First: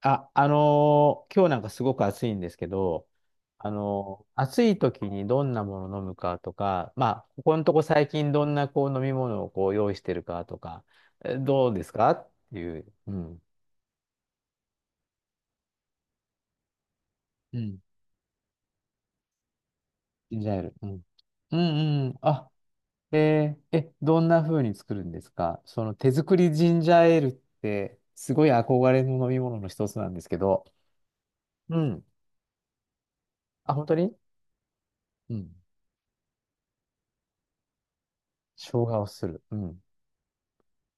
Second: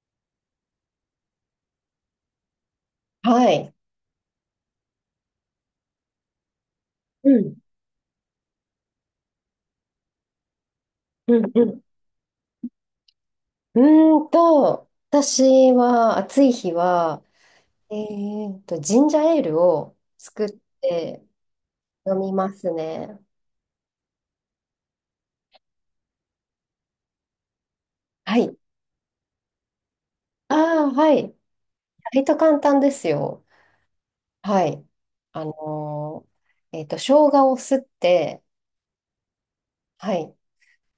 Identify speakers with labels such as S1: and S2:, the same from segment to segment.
S1: あ、今日なんかすごく暑いんですけど、
S2: はい。
S1: 暑い時にどんなものを飲むかとか、まあ、
S2: う
S1: こ
S2: ん、
S1: このとこ最近どんなこう飲み物をこう用意してるかとか、
S2: うん、う
S1: どう
S2: ん。
S1: ですかっていう、うん。
S2: 私は暑い日は、
S1: うん。
S2: ジンジャーエールを
S1: ジン
S2: 作
S1: ジ
S2: っ
S1: ャーエール。うん。
S2: て
S1: うんう
S2: 飲
S1: ん。
S2: み
S1: あ、
S2: ますね。
S1: えーえ、どんな風に作るんですかその手作りジンジャーエールって、す
S2: は
S1: ごい
S2: い。
S1: 憧れの飲み物の一つなんですけ
S2: あ
S1: ど、
S2: あ、はい。
S1: うん。
S2: 割と簡単ですよ。
S1: あ、本当に。
S2: はい。
S1: う
S2: あ
S1: ん。
S2: の生姜をすって、
S1: 生姜をする。うん。
S2: はい。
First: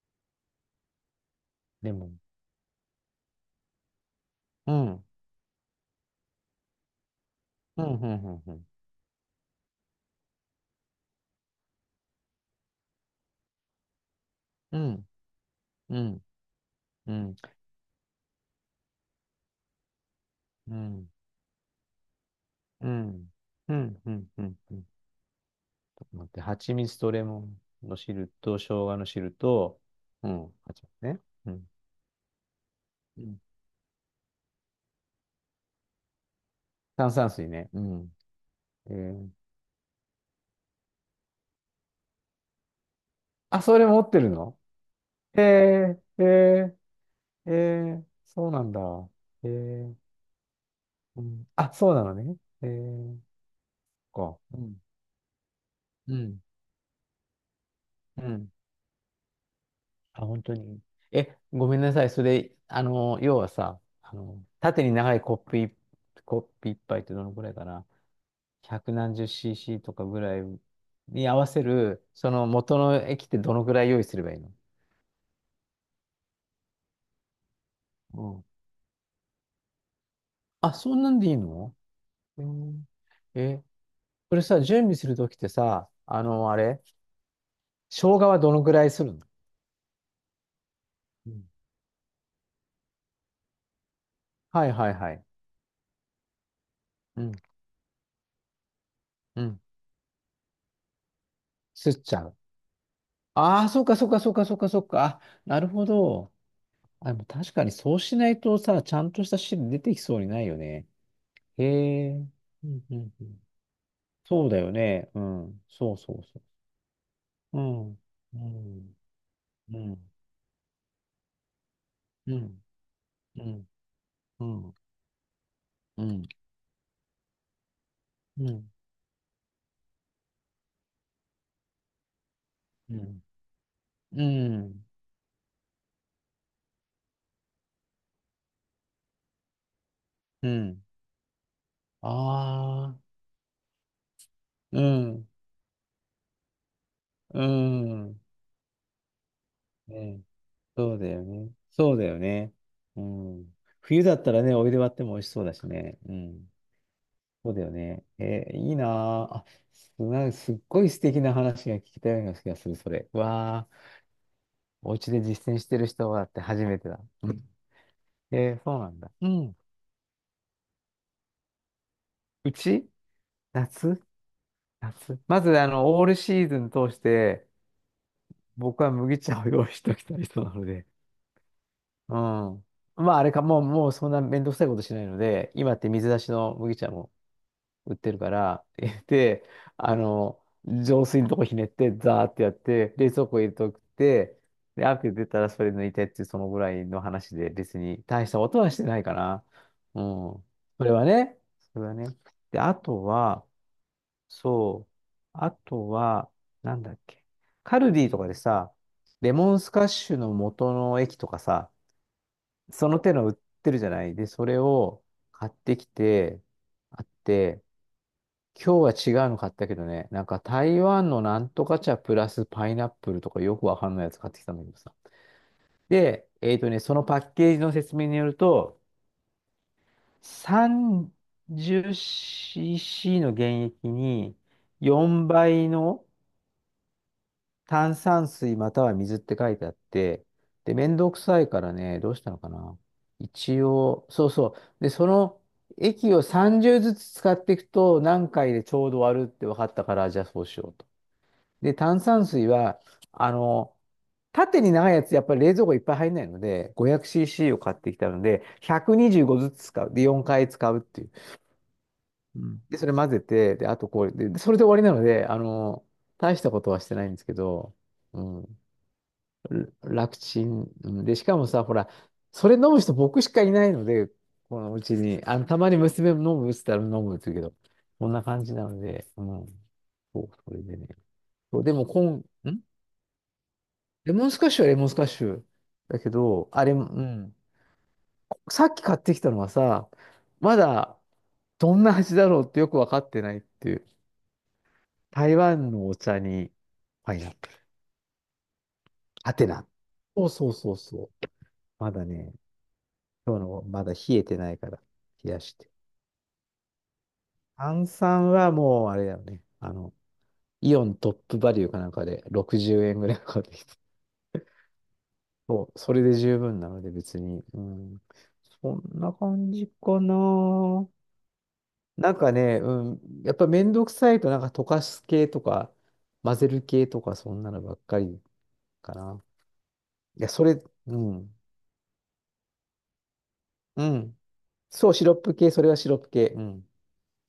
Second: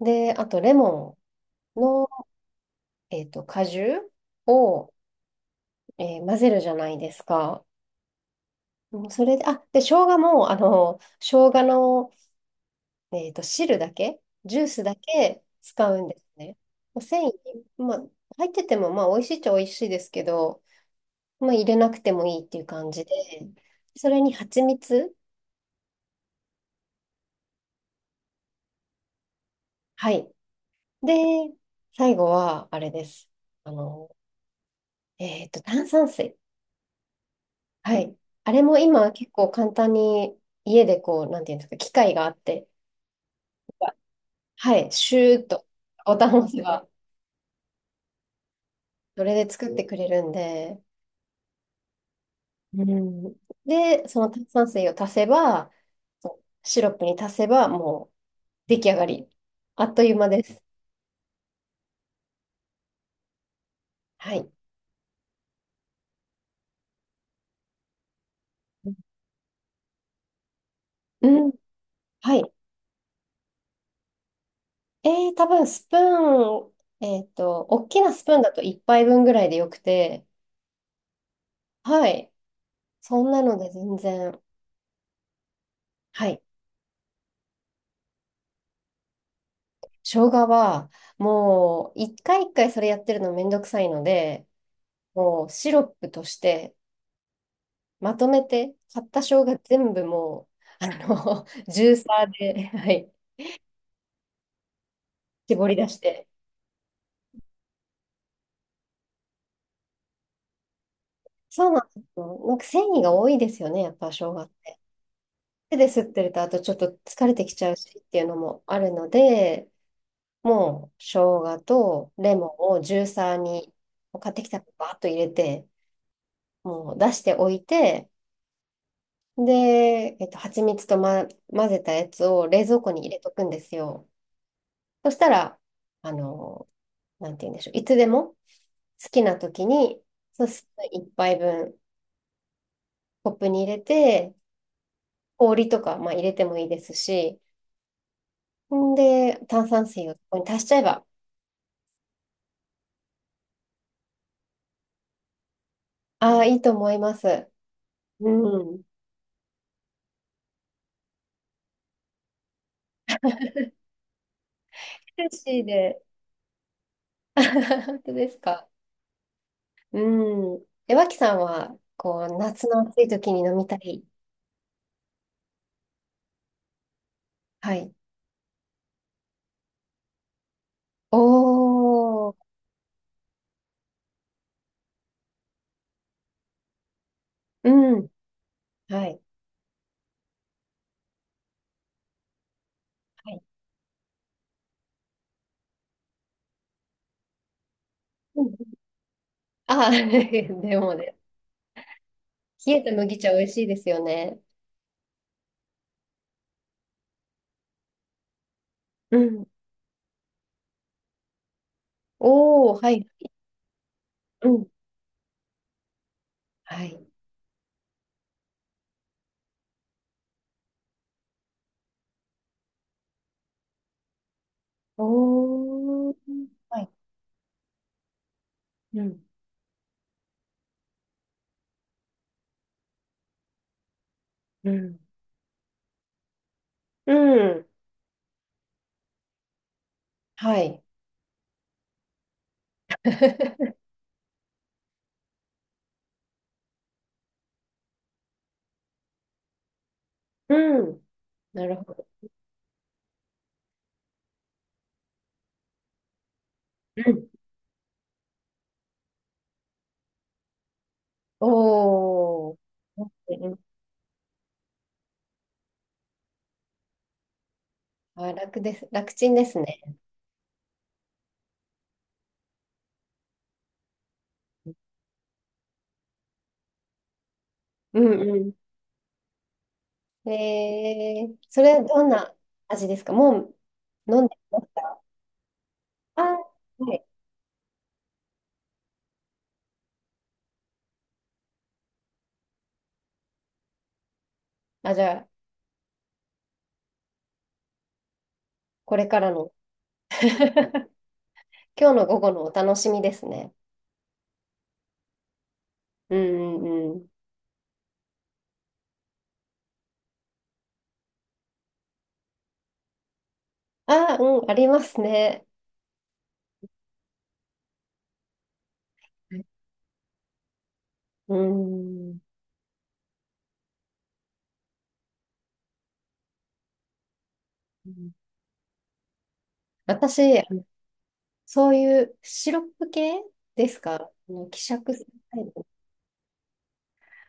S2: で、あとレモン
S1: レモ
S2: の、
S1: ン。
S2: 果汁
S1: う
S2: を、
S1: ん、
S2: 混ぜるじゃないですか。
S1: うん、うん、
S2: うん、それで、あ、で、生姜も、生姜の、汁だけ、ジュー
S1: う
S2: スだ
S1: ん、
S2: け使
S1: う
S2: うんです
S1: ん、
S2: ね。まあ
S1: う
S2: 繊維、
S1: ん、
S2: まあ、入ってても、まあ、美味しいっちゃ美味しいですけど、
S1: うん、
S2: まあ、入れなくてもいいっていう
S1: う
S2: 感じで、
S1: ん、うん、
S2: そ
S1: う
S2: れ
S1: ん、
S2: に
S1: うん、うん、
S2: 蜂
S1: うん、ち
S2: 蜜、
S1: ょっと待って、蜂蜜とレモンの汁と、生姜の汁と、
S2: は
S1: う
S2: い。
S1: ん、蜂蜜
S2: で、
S1: ね。うん、
S2: 最後は、あれで
S1: う
S2: す。
S1: ん。
S2: あの、炭酸水。
S1: 炭酸水ね。う
S2: は
S1: ん。
S2: い。あれも
S1: え
S2: 今、
S1: ー、
S2: 結構簡単に、家でこう、なんていうんですか、機械があって、
S1: あ、それ持ってるの？
S2: はい、シュ
S1: え
S2: ーッと、ボ
S1: ー、
S2: タンを押せ
S1: え
S2: ば、
S1: ー、えー、そうなんだ。
S2: それ
S1: え
S2: で作ってく
S1: ー、
S2: れるんで、
S1: うん、あ、そうなのね。え
S2: う
S1: ー、
S2: ん、で、その
S1: か。
S2: 炭
S1: う
S2: 酸
S1: ん、
S2: 水を足せば、
S1: う
S2: そ
S1: ん、
S2: うシロップに足せば、もう
S1: うん、
S2: 出来上がり。あっという
S1: あ、
S2: 間で
S1: 本当
S2: す。
S1: に。え、ごめんなさい。それ、あの、要はさ、あ
S2: は
S1: の、
S2: い。
S1: 縦に長いコップい、コップ一杯ってどのくらいかな。百何十cc とかぐらいに
S2: う
S1: 合わ
S2: ん。
S1: せる、そ
S2: は
S1: の
S2: い。
S1: 元の液ってどのくらい用意すればいいの？
S2: 多分スプーン、大きな
S1: う
S2: スプーン
S1: ん。
S2: だと1杯分ぐらいでよくて、
S1: あ、そんなんでいいの？
S2: はい。
S1: うん。
S2: そんなの
S1: え、
S2: で全
S1: こ
S2: 然。
S1: れさ、準備するときってさ、あ
S2: はい。
S1: の、あれ、生姜はどのくらいするの？
S2: 生姜は、
S1: うん。
S2: もう、一回一回それやってるのめんどくさいので、
S1: はいはいはい。
S2: もうシロップとして、
S1: うん、
S2: まとめて、買った
S1: う
S2: 生姜
S1: ん。
S2: 全部もう、あの、ジ
S1: す
S2: ュ
S1: っ
S2: ー
S1: ちゃ
S2: サー
S1: う。
S2: で、はい、
S1: ああ、そうかそうかそうかそうかそうか。あ、な
S2: 絞
S1: る
S2: り
S1: ほ
S2: 出して。
S1: ど。あ、でも確かにそうしないとさ、ちゃんとした汁出てきそうにないよね。へ
S2: そうなんで
S1: え。
S2: すよ。なんか
S1: う
S2: 繊
S1: んう
S2: 維が
S1: んう
S2: 多い
S1: ん。
S2: ですよね、やっぱ生姜
S1: そう
S2: っ
S1: だよ
S2: て。
S1: ね。うん。
S2: 手で
S1: そう
S2: 吸っ
S1: そ
S2: て
S1: う
S2: る
S1: そ
S2: と、あとちょっと疲れてき
S1: う。う
S2: ちゃうし
S1: ん。
S2: っていうの
S1: う
S2: もある
S1: ん。
S2: ので、
S1: うん。
S2: もう生姜と
S1: う
S2: レモ
S1: ん。
S2: ンをジューサー
S1: うん。
S2: に、買って
S1: う
S2: きたら
S1: ん。
S2: バーッと入れて、
S1: うん。
S2: もう出しておいて、
S1: うん。
S2: で、蜂蜜と、ま、混ぜたやつを冷蔵庫
S1: う
S2: に入れ
S1: ん。
S2: とくんですよ。
S1: うん。
S2: そしたら、あの、なんて言うんでしょう。いつでも好きな時に、そう
S1: う
S2: スプ
S1: ん。
S2: ーン一杯分
S1: ああ。
S2: コップに入れて、
S1: うん。
S2: 氷とか、まあ、入れてもいいですし、
S1: うん。
S2: んで、炭酸水をこ
S1: ね。
S2: こに足しちゃえ
S1: そう
S2: ば、
S1: だよね。そうだよね。うん。冬だったらね、お湯で割っても美味しそうだしね。う
S2: ああ、
S1: ん。
S2: いいと思います。
S1: そうだよね。
S2: う
S1: えーいい
S2: ん。
S1: なあ。あ、なんかすっごい素敵な話が聞けたような気がする、それ。わあ、お家で
S2: ヘル
S1: 実践
S2: シー
S1: してる
S2: で。
S1: 人はって初めてだ。うん。
S2: 本当です
S1: えー
S2: か。
S1: そうなんだ。うん。
S2: うん。え、脇さんは、こう、
S1: う
S2: 夏の
S1: ち
S2: 暑い時に飲みた
S1: 夏
S2: い。
S1: 夏まず、あの、オールシーズン通して、
S2: はい。
S1: 僕は麦茶を用意しておきたい人なので。うん。
S2: おー。
S1: まあ、あれか、もうそんなめんどくさいことしないので、今って水出しの麦茶も
S2: う
S1: 売っ
S2: ん。
S1: てるから、
S2: はい。
S1: で、あの、浄水のとこひねって、ザーってやって、冷蔵
S2: は
S1: 庫
S2: い。
S1: 入れとくって、で、アク出たらそれ抜いてっていう、そのぐらいの話で、別に大した
S2: う
S1: こ
S2: ん、
S1: とはしてないかな。
S2: ああ、
S1: うん。
S2: で
S1: それ
S2: も
S1: は
S2: ね、
S1: ね、それはね。で、
S2: 冷
S1: あ
S2: えた
S1: と
S2: 麦茶美
S1: は、
S2: 味しいですよね。
S1: そう、あとは、なんだっけ、カルディとかでさ、
S2: う
S1: レ
S2: ん。
S1: モンスカッシュの元の液とかさ、
S2: おお、
S1: そ
S2: は
S1: の
S2: い。
S1: 手の売ってるじゃない。で、そ
S2: う
S1: れ
S2: ん。
S1: を買ってきて、
S2: は
S1: あ
S2: い。
S1: って、今日は違うの買ったけどね、なんか台湾のなんとか茶プラスパイナップルとかよくわかんないやつ買ってきたんだけどさ。
S2: おー。
S1: で、
S2: はい。
S1: そのパッケージの説明によると、
S2: うん。
S1: 30cc の原液に
S2: うん。
S1: 4倍の
S2: うん。
S1: 炭酸水または水って書いてあって、
S2: は
S1: で、
S2: い。
S1: めんどくさいからね、どうしたのかな。一応、そうそう。で、その液を30ずつ使っていくと何回でちょうど割るって分かったから、じゃあそうしよう
S2: う
S1: と。
S2: ん。な
S1: で、
S2: るほ
S1: 炭
S2: ど。
S1: 酸水は、あの、縦に長いやつ、やっぱり冷蔵庫いっぱい入んないので、
S2: うん。
S1: 500cc を買ってきたので、125ずつ使う。で、4回使うっていう。う
S2: おー。
S1: ん。で、それ混ぜ
S2: う
S1: て、
S2: ん、
S1: で、あとこれでそれで終わりなので、あの、大したことはしてないんですけど、う
S2: あ、楽
S1: ん、
S2: です。楽ちんですね。
S1: 楽ちん。うんで、しかもさ、ほら、それ飲む人僕しかいないので、このうちに、あの、たまに娘も飲むって言ったら飲むって言うけど、
S2: う
S1: こんな感
S2: ん、う
S1: じなので、うん、そ
S2: ん。
S1: う、それでね。
S2: えー、
S1: そ
S2: そ
S1: う、で
S2: れは
S1: も、こ
S2: どん
S1: ん、
S2: な
S1: ん
S2: 味ですか？もう
S1: レ
S2: 飲ん
S1: モン
S2: で
S1: スカッ
S2: ま
S1: シュ
S2: す
S1: はレモンス
S2: か？
S1: カッシュだけ
S2: あ、
S1: ど、あれ、う
S2: はい。
S1: ん。さっき買ってきたのはさ、まだどんな味だろうってよくわかってないっていう。
S2: あ、じゃあ、
S1: 台湾のお茶にパイナップル。
S2: これから
S1: アテ
S2: の。
S1: ナ。そう そうそうそう。
S2: 今
S1: ま
S2: 日
S1: だ
S2: の午後
S1: ね、
S2: のお楽しみです
S1: 今日
S2: ね。
S1: のまだ冷えてないから冷やして。
S2: うん、うん、うん。
S1: 炭酸はもうあれだよね。あの、イオントップバリューかなんかで60円ぐらいかかってきた。
S2: あ、うん、ありますね。
S1: そう、それで十分なので別に。うん。そんな感じかな。
S2: うー
S1: なん
S2: ん。
S1: かね、うん、やっぱめんどくさいと、なんか溶かす系とか、混ぜる系とか、そんなのばっかりかな。いや、
S2: 私、
S1: それ、うん、
S2: そういうシロップ系です
S1: う
S2: か？あ
S1: ん。
S2: の希
S1: そ
S2: 釈
S1: う、
S2: す
S1: シ
S2: る
S1: ロップ
S2: タ
S1: 系、
S2: イ
S1: そ
S2: プ
S1: れはシロップ系。うん。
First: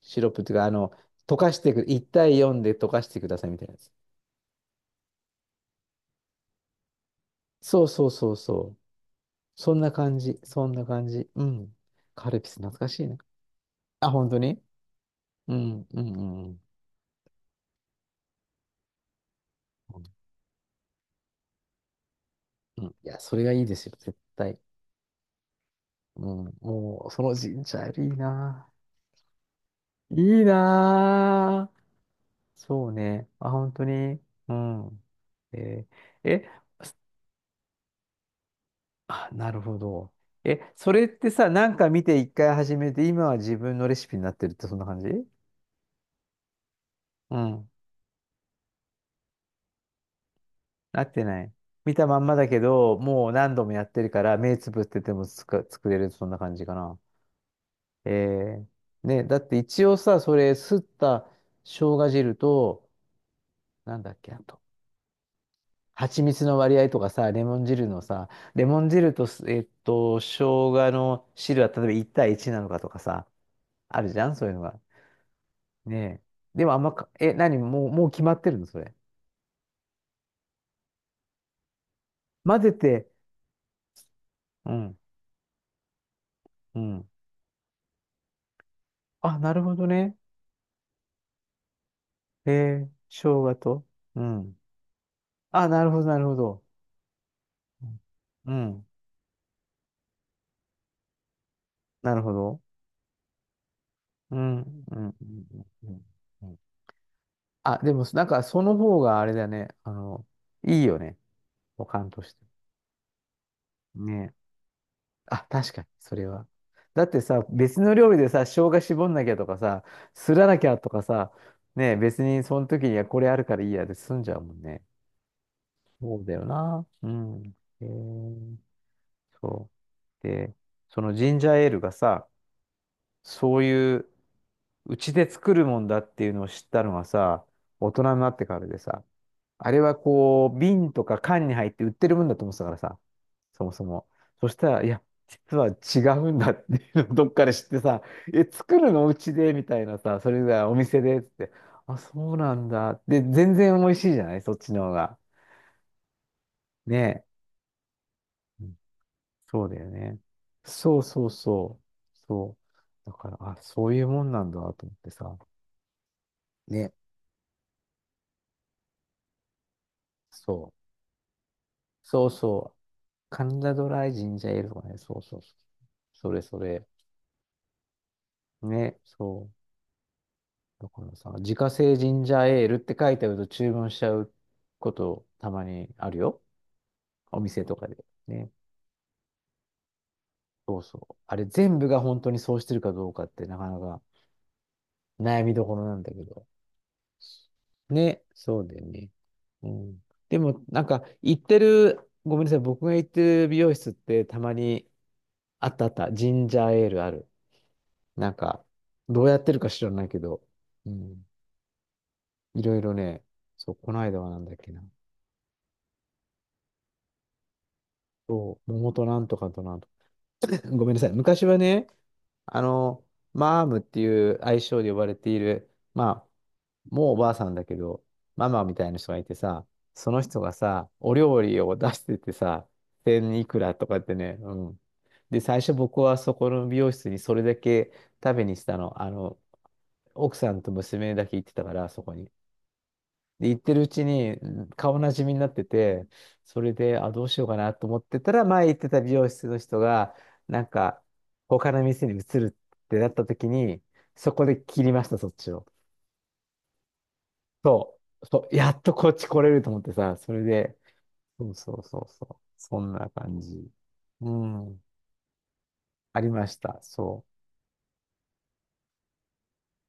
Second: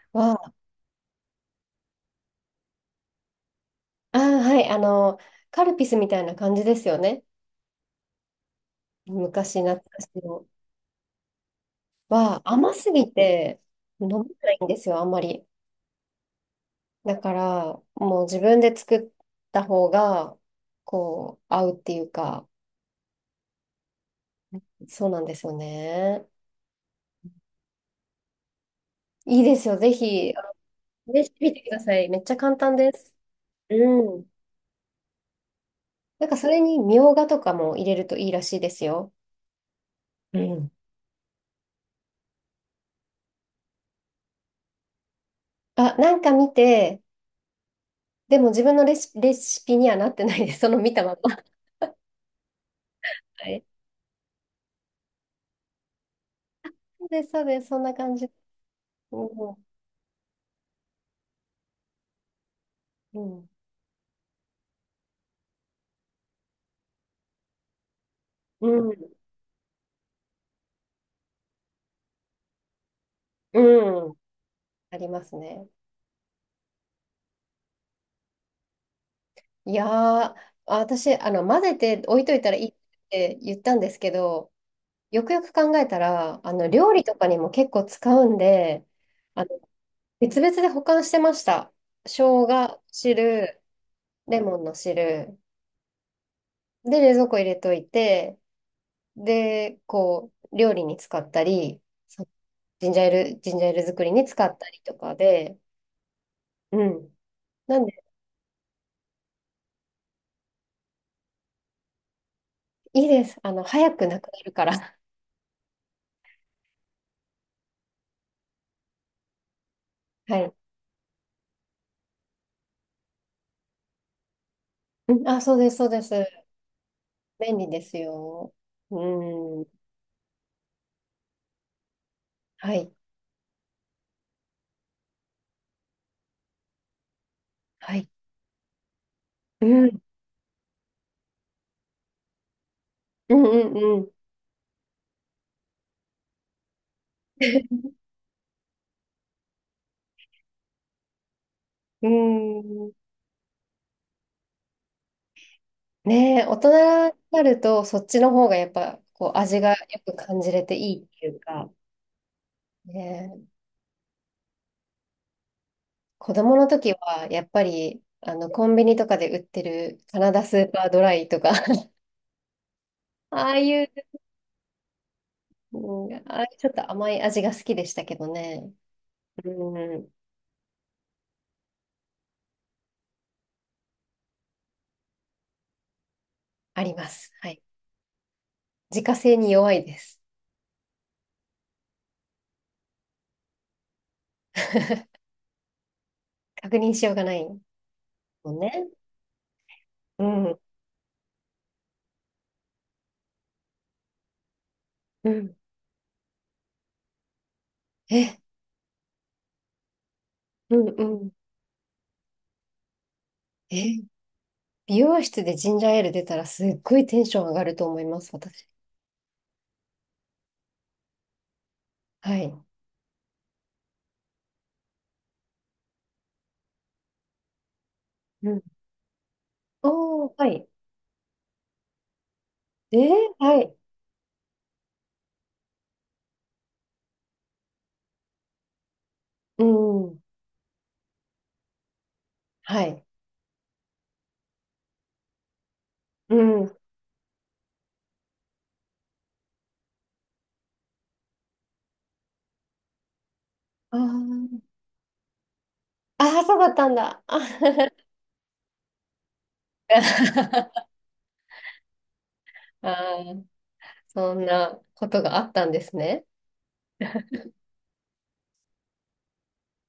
S1: シロップって
S2: は、
S1: いうか、あの、溶かしてく、1対4で溶かしてくださいみたいなやつ。
S2: ああ、はい、カルピスみたいな感じですよね。
S1: そうそうそうそう。
S2: 昔
S1: そ
S2: 懐
S1: んな
S2: かし
S1: 感じ、
S2: の。
S1: そんな感じ。うん。カ
S2: は、
S1: ルピス懐
S2: 甘
S1: か
S2: す
S1: しい
S2: ぎ
S1: な。
S2: て飲
S1: あ、
S2: め
S1: 本当
S2: ない
S1: に。
S2: んですよ、あんまり。
S1: うん、うん、うん。
S2: だから、もう自分で作った方
S1: うん、
S2: が、こう、合うっていうか、
S1: うん。いや、それがいいですよ、絶対。
S2: そうなんですよ
S1: う
S2: ね。
S1: ん、もう、そのジンジャーエールいいな。
S2: いいですよ、ぜひ、
S1: いい
S2: 試してみてく
S1: な
S2: だ
S1: ぁ。
S2: さい。めっちゃ簡単
S1: そ
S2: で
S1: う
S2: す。
S1: ね。あ、本当
S2: う
S1: に。
S2: ん。
S1: うん。えー、
S2: なんかそ
S1: え、
S2: れにみょうがとかも入れるといいらしいですよ。
S1: あ、なるほど。
S2: う
S1: え、
S2: ん。
S1: それってさ、なんか見て一回始めて、今は自分のレシピになってるってそんな感じ？
S2: あ、なんか見て、
S1: うん。
S2: でも自分のレシピにはなってないです。その見た
S1: なっ
S2: ま
S1: てな
S2: ま。
S1: い。見たまんまだけど、もう
S2: は
S1: 何
S2: い。
S1: 度もやってるから、目つぶっててもつか作れる、そんな感じかな。
S2: そうです、そうです。そんな感じ。
S1: えー、ね、だっ
S2: う
S1: て
S2: ん。
S1: 一応さ、それ、すった生姜汁と、
S2: うん。
S1: なんだっけ、あと蜂蜜の割合とかさ、レモン汁のさ、レ
S2: う
S1: モン
S2: ん。
S1: 汁とす、えっと、生姜の汁は例えば1対1なのかとかさ、ある
S2: うん、
S1: じゃん、そういうのが。
S2: ありますね。
S1: ねえ。でもあんまか、え、何、もう決まってるの、それ？
S2: いやー、私、混ぜて置いといたら
S1: 混
S2: いい
S1: ぜ
S2: っ
S1: て、
S2: て言ったんですけど、
S1: うん、
S2: よくよく考えたら、
S1: う
S2: 料理
S1: ん。
S2: とかにも結構使うんで、
S1: あ、
S2: あの、
S1: なるほどね。
S2: 別々で保管してました。生
S1: え
S2: 姜
S1: ー、生姜
S2: 汁、
S1: と。う
S2: レモ
S1: ん。
S2: ンの汁、
S1: あ、なるほど。
S2: で、冷蔵庫入れとい
S1: うん、
S2: て、
S1: うん。
S2: で、こう、料理に使ったり、
S1: なる
S2: そ
S1: ほど。
S2: ジンジャーエール、ジンジャーエール作りに
S1: う
S2: 使っ
S1: ん、う
S2: たり
S1: ん、
S2: と
S1: う
S2: か
S1: ん、
S2: で、
S1: うん。うん。
S2: うん。
S1: あ、
S2: なんで、
S1: でも、なんか、その方があれだね。あの、いいよね。保管として。
S2: いいです。あの、早くなく
S1: ね
S2: なる
S1: え。
S2: から。
S1: あ、確かに、それは。だってさ、別の料理でさ、生姜絞んなきゃとかさ、す
S2: は
S1: ら
S2: い。
S1: なきゃとかさ、ねえ、別にその時にはこれあるからいいやで済んじゃうもんね。
S2: うん、あ、そうです、そうです。
S1: そうだよな。うん。
S2: 便利で
S1: へ
S2: すよ。
S1: え。
S2: う
S1: そ
S2: ん。
S1: う。で、そのジンジャーエールがさ、
S2: はい。
S1: そういう、うちで作るもんだっていうのを知ったのはさ、大
S2: はい。
S1: 人になってからでさ、
S2: う
S1: あれは
S2: ん。
S1: こう、瓶とか缶に入って売ってるもんだと思ってたからさ、
S2: うん、う
S1: そもそ
S2: ん、う
S1: も。
S2: ん。
S1: そしたら、いや、実は違うんだっていうのをどっかで知って さ、え、作るのうちでみたいなさ、それがお店でっつって、あ、
S2: うー
S1: そうなん
S2: ん。
S1: だ。で、全然美味しいじゃないそっちの方が。
S2: ねえ、大
S1: ね
S2: 人になると、そっちの方が
S1: え。
S2: や
S1: う
S2: っ
S1: ん、
S2: ぱ、こう、味
S1: そう
S2: が
S1: だよ
S2: よく
S1: ね。
S2: 感じれてい
S1: そ
S2: い
S1: う
S2: って
S1: そ
S2: い
S1: う
S2: うか、
S1: そう。そう。だから、
S2: ね、
S1: あ、そういうもんなんだと思ってさ。
S2: 子供の
S1: ね。
S2: 時は、やっぱり、コンビニとかで売ってるカナダス
S1: そ
S2: ーパー
S1: う。
S2: ドライとか
S1: そうそう。カ
S2: ああ
S1: ンダ
S2: い
S1: ド
S2: う、
S1: ライジンジャーエールとかね。そうそうそう。
S2: うん、
S1: そ
S2: あ
S1: れ
S2: あいう
S1: そ
S2: ちょっ
S1: れ。
S2: と甘い味が好きでしたけどね。
S1: ね、そ
S2: う
S1: う。
S2: ん、
S1: だからさ、自家製ジンジャーエールって書いてあると注文しちゃうことたまにあるよ。
S2: あります。
S1: お
S2: はい。
S1: 店とかで。ね。
S2: 自家製に弱いです。
S1: そうそう。あれ全部が本当にそうしてるかどうかってなかなか悩みどころなんだけど。
S2: 確認しようがない
S1: ね、
S2: もん
S1: そうだよ
S2: ね。
S1: ね。うん。
S2: う
S1: で
S2: ん、
S1: も、なんか、行ってる、ごめんなさい、僕が行ってる美容室ってたまに
S2: うん。
S1: あったあった、ジンジャーエールある。なん
S2: え、
S1: か、どうやってるか知らないけど、
S2: うん、
S1: う
S2: う
S1: ん。
S2: ん。
S1: いろいろね、そう、こ
S2: え、
S1: の間はなんだっけな。
S2: 美容室でジンジャーエール出たらすっごいテンション上がると思います、
S1: そ
S2: 私。
S1: う、桃となんとかとなんとか。ごめんなさい。昔はね、
S2: は
S1: あ
S2: い。
S1: の、マームっていう愛称で呼ばれている、まあ、もうおばあさんだけど、
S2: う
S1: マ
S2: ん。
S1: マみたいな人がいてさ、その
S2: おー、
S1: 人
S2: は
S1: が
S2: い。
S1: さ、お料理を出しててさ、
S2: えー、
S1: 千いく
S2: は
S1: ら
S2: い。
S1: とかってね、うん。で、最初僕はそこの美容室にそれだけ食べにしたの。あの、
S2: うん。
S1: 奥さんと娘だけ行ってたから、そこに。
S2: はい。
S1: で、行ってるうちにうん顔なじみになってて、
S2: う
S1: それ
S2: ん。
S1: で、あ、どうしようかなと思ってたら、前行ってた美容室の人が、なんか、他の店に移るってなった時に、
S2: あ
S1: そこで
S2: あ。
S1: 切りました、そっちを。
S2: ああ、そうだったんだ。あ
S1: そう、そう、やっとこっち来れると思ってさ、それで、そうそうそうそう、そんな
S2: あ
S1: 感
S2: ー、
S1: じ。う
S2: そんな
S1: ん、
S2: ことがあったんです
S1: あ
S2: ね。
S1: りました、そう。